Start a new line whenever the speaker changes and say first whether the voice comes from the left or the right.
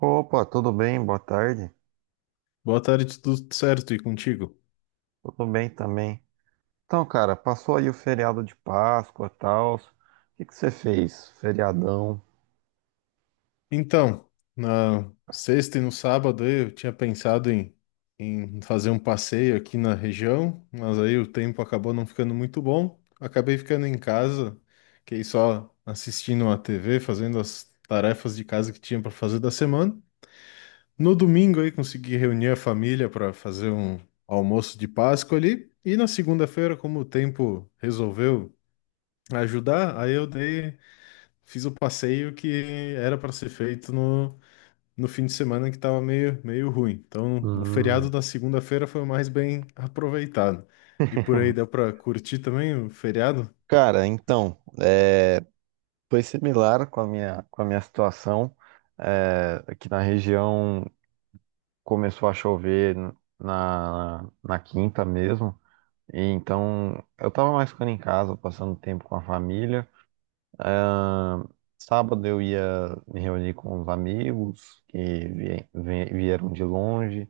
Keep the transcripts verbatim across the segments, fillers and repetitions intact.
right: Opa, tudo bem? Boa tarde.
left: Boa tarde, tudo certo e contigo?
right: Tudo bem também. Então, cara, passou aí o feriado de Páscoa, tal. O que que você fez? Feriadão.
left: Então, na sexta e no sábado aí eu tinha pensado em, em fazer um passeio aqui na região, mas aí o tempo acabou não ficando muito bom. Acabei ficando em casa, fiquei só assistindo a T V, fazendo as tarefas de casa que tinha para fazer da semana. No domingo aí consegui reunir a família para fazer um almoço de Páscoa ali. E na segunda-feira, como o tempo resolveu ajudar, aí eu dei fiz o passeio que era para ser feito no, no fim de semana que estava meio, meio ruim. Então, o feriado
right: Hum.
left: da segunda-feira foi o mais bem aproveitado. E por aí deu para curtir também o feriado?
right: Cara, então, é, foi similar com a minha, com a minha situação. É, aqui na região começou a chover na, na quinta mesmo. E então, eu tava mais ficando em casa, passando tempo com a família. Ah, sábado eu ia me reunir com os amigos que vie- vie- vieram de longe.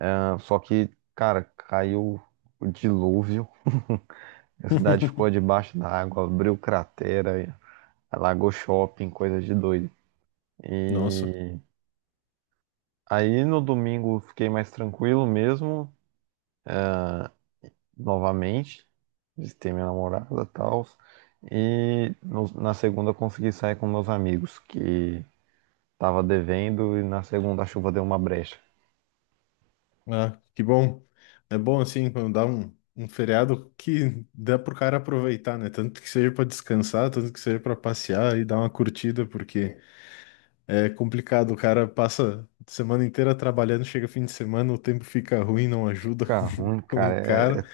right: Ah, só que, cara, caiu o dilúvio. A cidade ficou debaixo da água, abriu cratera, alagou shopping, coisa de doido.
left: Nossa,
right: E aí no domingo fiquei mais tranquilo mesmo, novamente. Visitei minha namorada e tal. E no- na segunda eu consegui sair com meus amigos, que tava devendo, e na segunda a chuva deu uma brecha.
left: ah, que bom. É bom assim quando dá um, um feriado que dá pro cara aproveitar, né? Tanto que seja para descansar, tanto que seja para passear e dar uma curtida, porque é complicado, o cara passa a semana inteira trabalhando, chega fim de semana, o tempo fica ruim, não ajuda
right: Fica
left: com,
right: ruim,
left: com o
right: cara, é,
left: cara.
right: é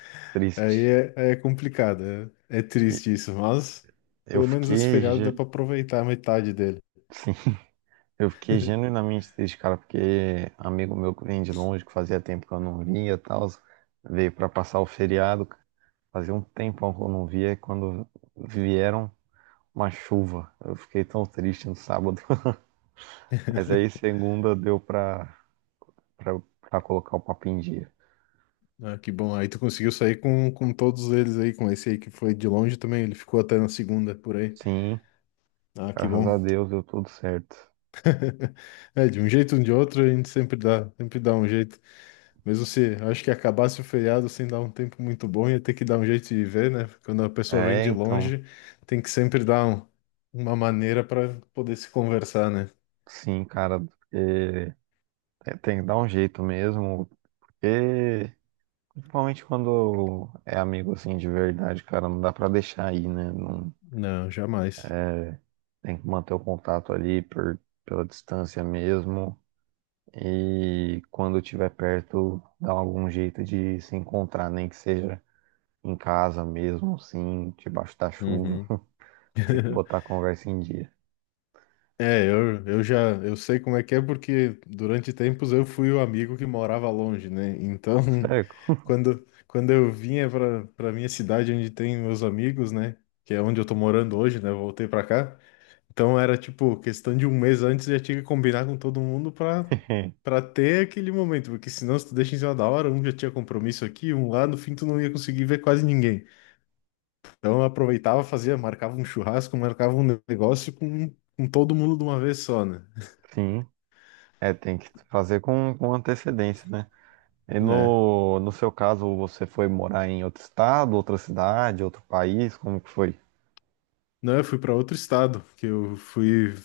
left: Aí
right: triste.
left: é, aí é complicado, é, é
right: E
left: triste isso, mas
right: eu
left: pelo menos esse
right: fiquei,
left: feriado deu
right: ge-
left: pra aproveitar a metade dele.
right: sim, eu fiquei genuinamente triste, cara, porque amigo meu que vem de longe, que fazia tempo que eu não via e tal, veio pra passar o feriado. Fazia um tempão que eu não via e quando vieram uma chuva, eu fiquei tão triste no sábado. Mas aí segunda deu pra, pra, pra colocar o papo em dia.
left: Ah, que bom, aí tu conseguiu sair com, com todos eles aí, com esse aí que foi de longe também, ele ficou até na segunda por aí.
right: Sim,
left: Ah, que
right: graças
left: bom.
right: a Deus deu tudo certo.
left: É, de um jeito ou de outro, a gente sempre dá, sempre dá um jeito. Mesmo se, acho que acabasse o feriado sem dar um tempo muito bom, ia ter que dar um jeito de viver, né? Quando a pessoa vem
right: É,
left: de
right: então.
left: longe, tem que sempre dar um- uma maneira para poder se conversar, né?
right: Sim, cara, porque é, tem que dar um jeito mesmo, porque principalmente quando é amigo assim de verdade, cara, não dá pra deixar aí, né? Não,
left: Não, jamais.
right: tem que manter o contato ali por, pela distância mesmo. E quando tiver perto, dá algum jeito de se encontrar, nem que seja em casa mesmo, assim, debaixo da chuva.
left: Uhum.
right: Tem que botar a conversa em dia.
left: É, eu, eu já eu sei como é que é porque durante tempos eu fui o amigo que morava longe, né? Então,
right: Certo?
left: quando, quando eu vinha para para minha cidade onde tem meus amigos, né? Que é onde eu tô morando hoje, né? eu Voltei para cá. Então era tipo questão de um mês antes eu já tinha que combinar com todo mundo para para ter aquele momento, porque senão se tu deixa em cima da hora, um já tinha compromisso aqui, um lá, no fim tu não ia conseguir ver quase ninguém. Então eu aproveitava, fazia, marcava um churrasco, marcava um negócio com, com todo mundo de uma vez só, né?
right: Sim, é, tem que fazer com, com antecedência, né? E
left: né?
right: no, no seu caso, você foi morar em outro estado, outra cidade, outro país? Como que foi?
left: Não, eu fui para outro estado, que eu fui,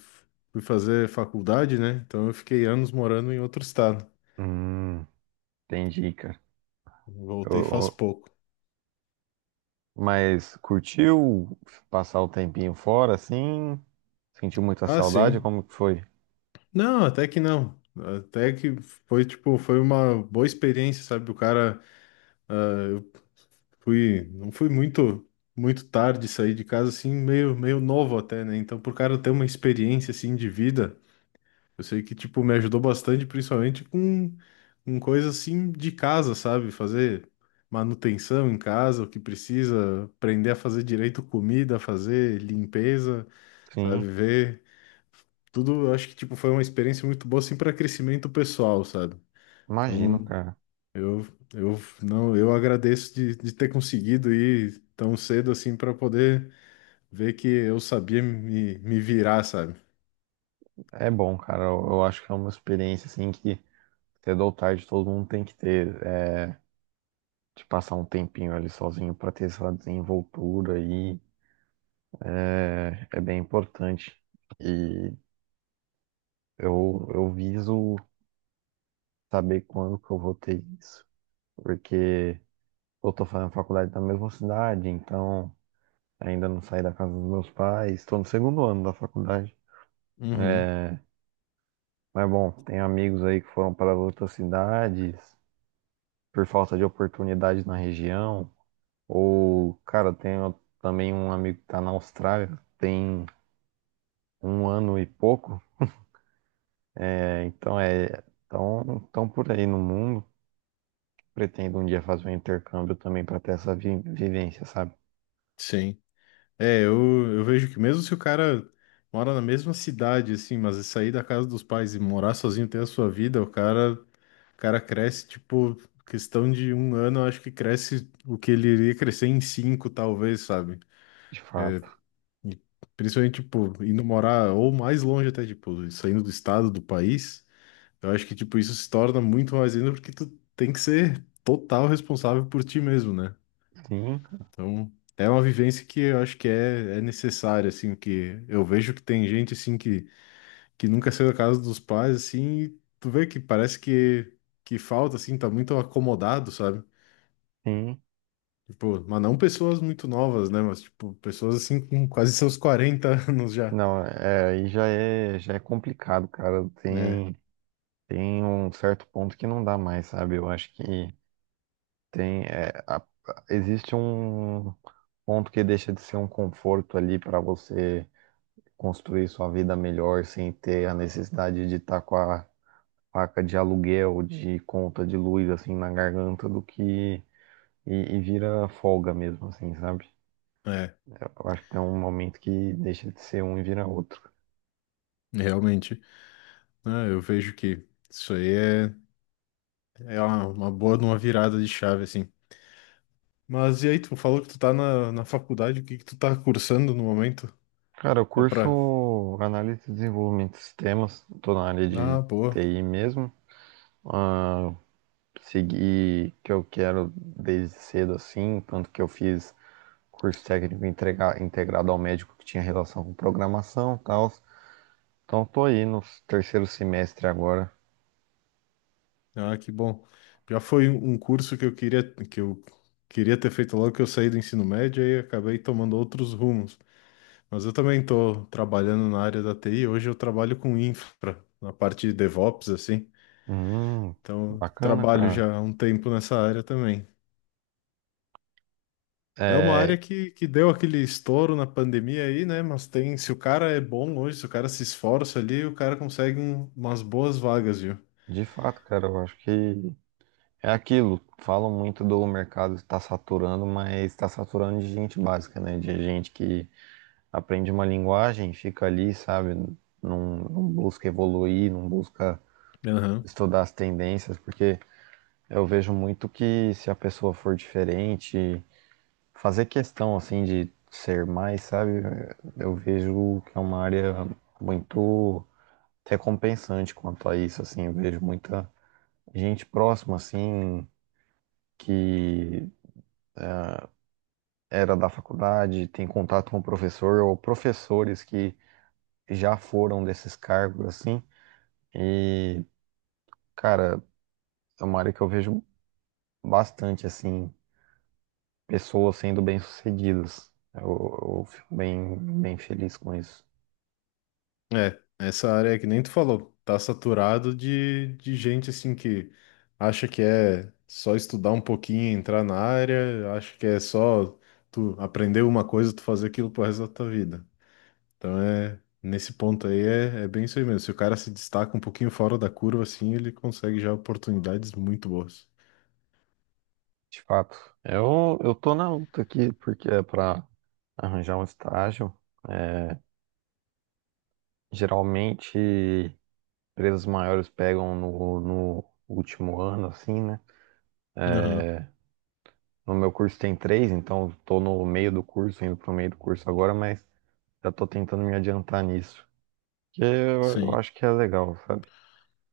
left: fui fazer faculdade, né? Então eu fiquei anos morando em outro estado.
right: Hum, entendi, cara.
left: Voltei faz
right: Eu-
left: pouco.
right: mas curtiu passar o tempinho fora, assim? Sentiu muita
left: Ah,
right: saudade?
left: sim.
right: Como que foi?
left: Não, até que não. Até que foi tipo, foi uma boa experiência, sabe? O cara fui, não fui muito muito tarde sair de casa assim, meio meio novo até, né? Então pro cara ter uma experiência assim de vida eu sei que, tipo, me ajudou bastante, principalmente com, com coisa assim de casa, sabe? Fazer manutenção em casa, o que precisa, aprender a fazer direito comida, fazer limpeza,
right: Sim,
left: sabe? Ver tudo, eu acho que, tipo, foi uma experiência muito boa, assim, para crescimento pessoal, sabe?
right: imagino,
left: Então,
right: cara.
left: eu, eu, não, eu agradeço de, de ter conseguido ir tão cedo, assim, para poder ver que eu sabia me, me virar, sabe?
right: É bom, cara. Eu, eu acho que é uma experiência, assim, que cedo ou tarde todo mundo tem que ter. É, de passar um tempinho ali sozinho pra ter essa desenvoltura aí é é bem importante. E Eu, eu viso saber quando que eu vou ter isso, porque eu tô fazendo faculdade na mesma cidade, então ainda não saí da casa dos meus pais, estou no segundo ano da faculdade.
left: Uhum,
right: Mas bom, tem amigos aí que foram para outras cidades por falta de oportunidade na região, ou, cara, tenho também um amigo que tá na Austrália, tem um ano e pouco, é, então é, tão, tão por aí no mundo. Pretendo um dia fazer um intercâmbio também para ter essa vi- vivência, sabe?
left: sim. É, eu, eu vejo que mesmo se o cara mora na mesma cidade, assim, mas sair da casa dos pais e morar sozinho, ter a sua vida, o cara, o cara cresce, tipo, questão de um ano, eu acho que cresce o que ele iria crescer em cinco, talvez, sabe?
right: De fato.
left: E principalmente, tipo, indo morar ou mais longe até, tipo, saindo do estado, do país, eu acho que, tipo, isso se torna muito mais ainda porque tu tem que ser total responsável por ti mesmo, né?
right: Sim,
left: Então, é uma vivência que eu acho que é, é necessária, assim, que eu vejo que tem gente, assim, que, que nunca saiu da casa dos pais, assim, e tu vê que parece que, que falta, assim, tá muito acomodado, sabe?
right: sim.
left: Tipo, mas não pessoas muito novas, né? Mas, tipo, pessoas, assim, com quase seus quarenta anos já,
right: Não, é, aí já é, já é complicado, cara.
left: né?
right: Tem, tem um certo ponto que não dá mais, sabe? Eu acho que tem, é, a- existe um ponto que deixa de ser um conforto ali para você construir sua vida melhor sem ter a necessidade de estar com a faca de aluguel, de conta de luz, assim, na garganta do que. E, e vira folga mesmo, assim, sabe?
left: É,
right: Eu acho que tem um momento que deixa de ser um e vira outro.
left: realmente. Ah, eu vejo que isso aí é, é uma, uma boa de uma virada de chave, assim. Mas e aí, tu falou que tu tá na, na faculdade, o que que tu tá cursando no momento?
right: Cara, eu
left: Só pra...
right: curso análise e desenvolvimento de sistemas, tô na área de
left: Ah, boa.
right: T I mesmo. Ah, segui o que eu quero desde cedo assim, tanto que eu fiz curso técnico entrega- integrado ao médico que tinha relação com programação e tal. Então tô aí no terceiro semestre agora.
left: Ah, que bom. Já foi um um curso que eu queria que eu queria ter feito logo que eu saí do ensino médio e acabei tomando outros rumos. Mas eu também estou trabalhando na área da T I. Hoje eu trabalho com infra, na parte de DevOps, assim.
right: Hum,
left: Então,
right: bacana,
left: trabalho
right: cara.
left: já há um tempo nessa área também. É uma área
right: É,
left: que, que deu aquele estouro na pandemia aí, né? Mas tem, se o cara é bom hoje, se o cara se esforça ali, o cara consegue um- umas boas vagas, viu?
right: de fato, cara, eu acho que é aquilo. Falam muito do mercado estar saturando, mas está saturando de gente básica, né? De gente que aprende uma linguagem, fica ali, sabe? Não, não busca evoluir, não busca estudar as tendências, porque eu vejo muito que se a pessoa for diferente, fazer questão assim de ser mais, sabe? Eu vejo que é uma área muito recompensante quanto a isso, assim. Eu vejo muita gente próxima, assim, que era da faculdade, tem contato com o professor, ou professores que já foram desses cargos, assim, e Cara, é uma área que eu vejo bastante, assim, pessoas sendo bem-sucedidas. Eu, eu fico bem, bem feliz com isso,
left: É, essa área que nem tu falou, tá saturado de, de gente assim que acha que é só estudar um pouquinho, e entrar na área, acha que é só tu aprender uma coisa, tu fazer aquilo pro resto da tua vida. Então é, nesse ponto aí é, é bem isso aí mesmo. Se o cara se destaca um pouquinho fora da curva, assim, ele consegue já oportunidades muito boas.
right: de fato. Eu, eu tô na luta aqui porque é para arranjar um estágio. É, geralmente, empresas maiores pegam no, no último ano, assim, né?
left: Aham,
right: No meu curso tem três, então tô no meio do curso, indo pro meio do curso agora, mas já tô tentando me adiantar nisso. Que eu, eu
left: sim.
right: acho que é legal, sabe?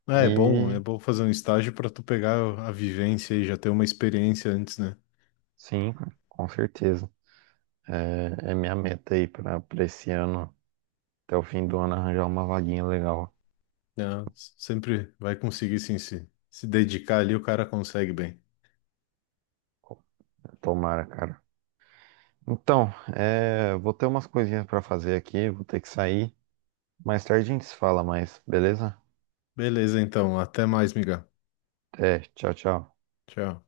left: É, é bom,
right: E.
left: é bom fazer um estágio pra tu pegar a vivência e já ter uma experiência antes, né?
right: Sim, cara, com certeza. É, é minha meta aí pra, pra esse ano, até o fim do ano, arranjar uma vaguinha legal.
left: Não, sempre vai conseguir sim se, se dedicar ali, o cara consegue bem.
right: Tomara, cara. Então, é, vou ter umas coisinhas pra fazer aqui, vou ter que sair. Mais tarde a gente se fala mais, beleza?
left: Beleza, então. Até mais, miga.
right: Até, tchau, tchau.
left: Tchau.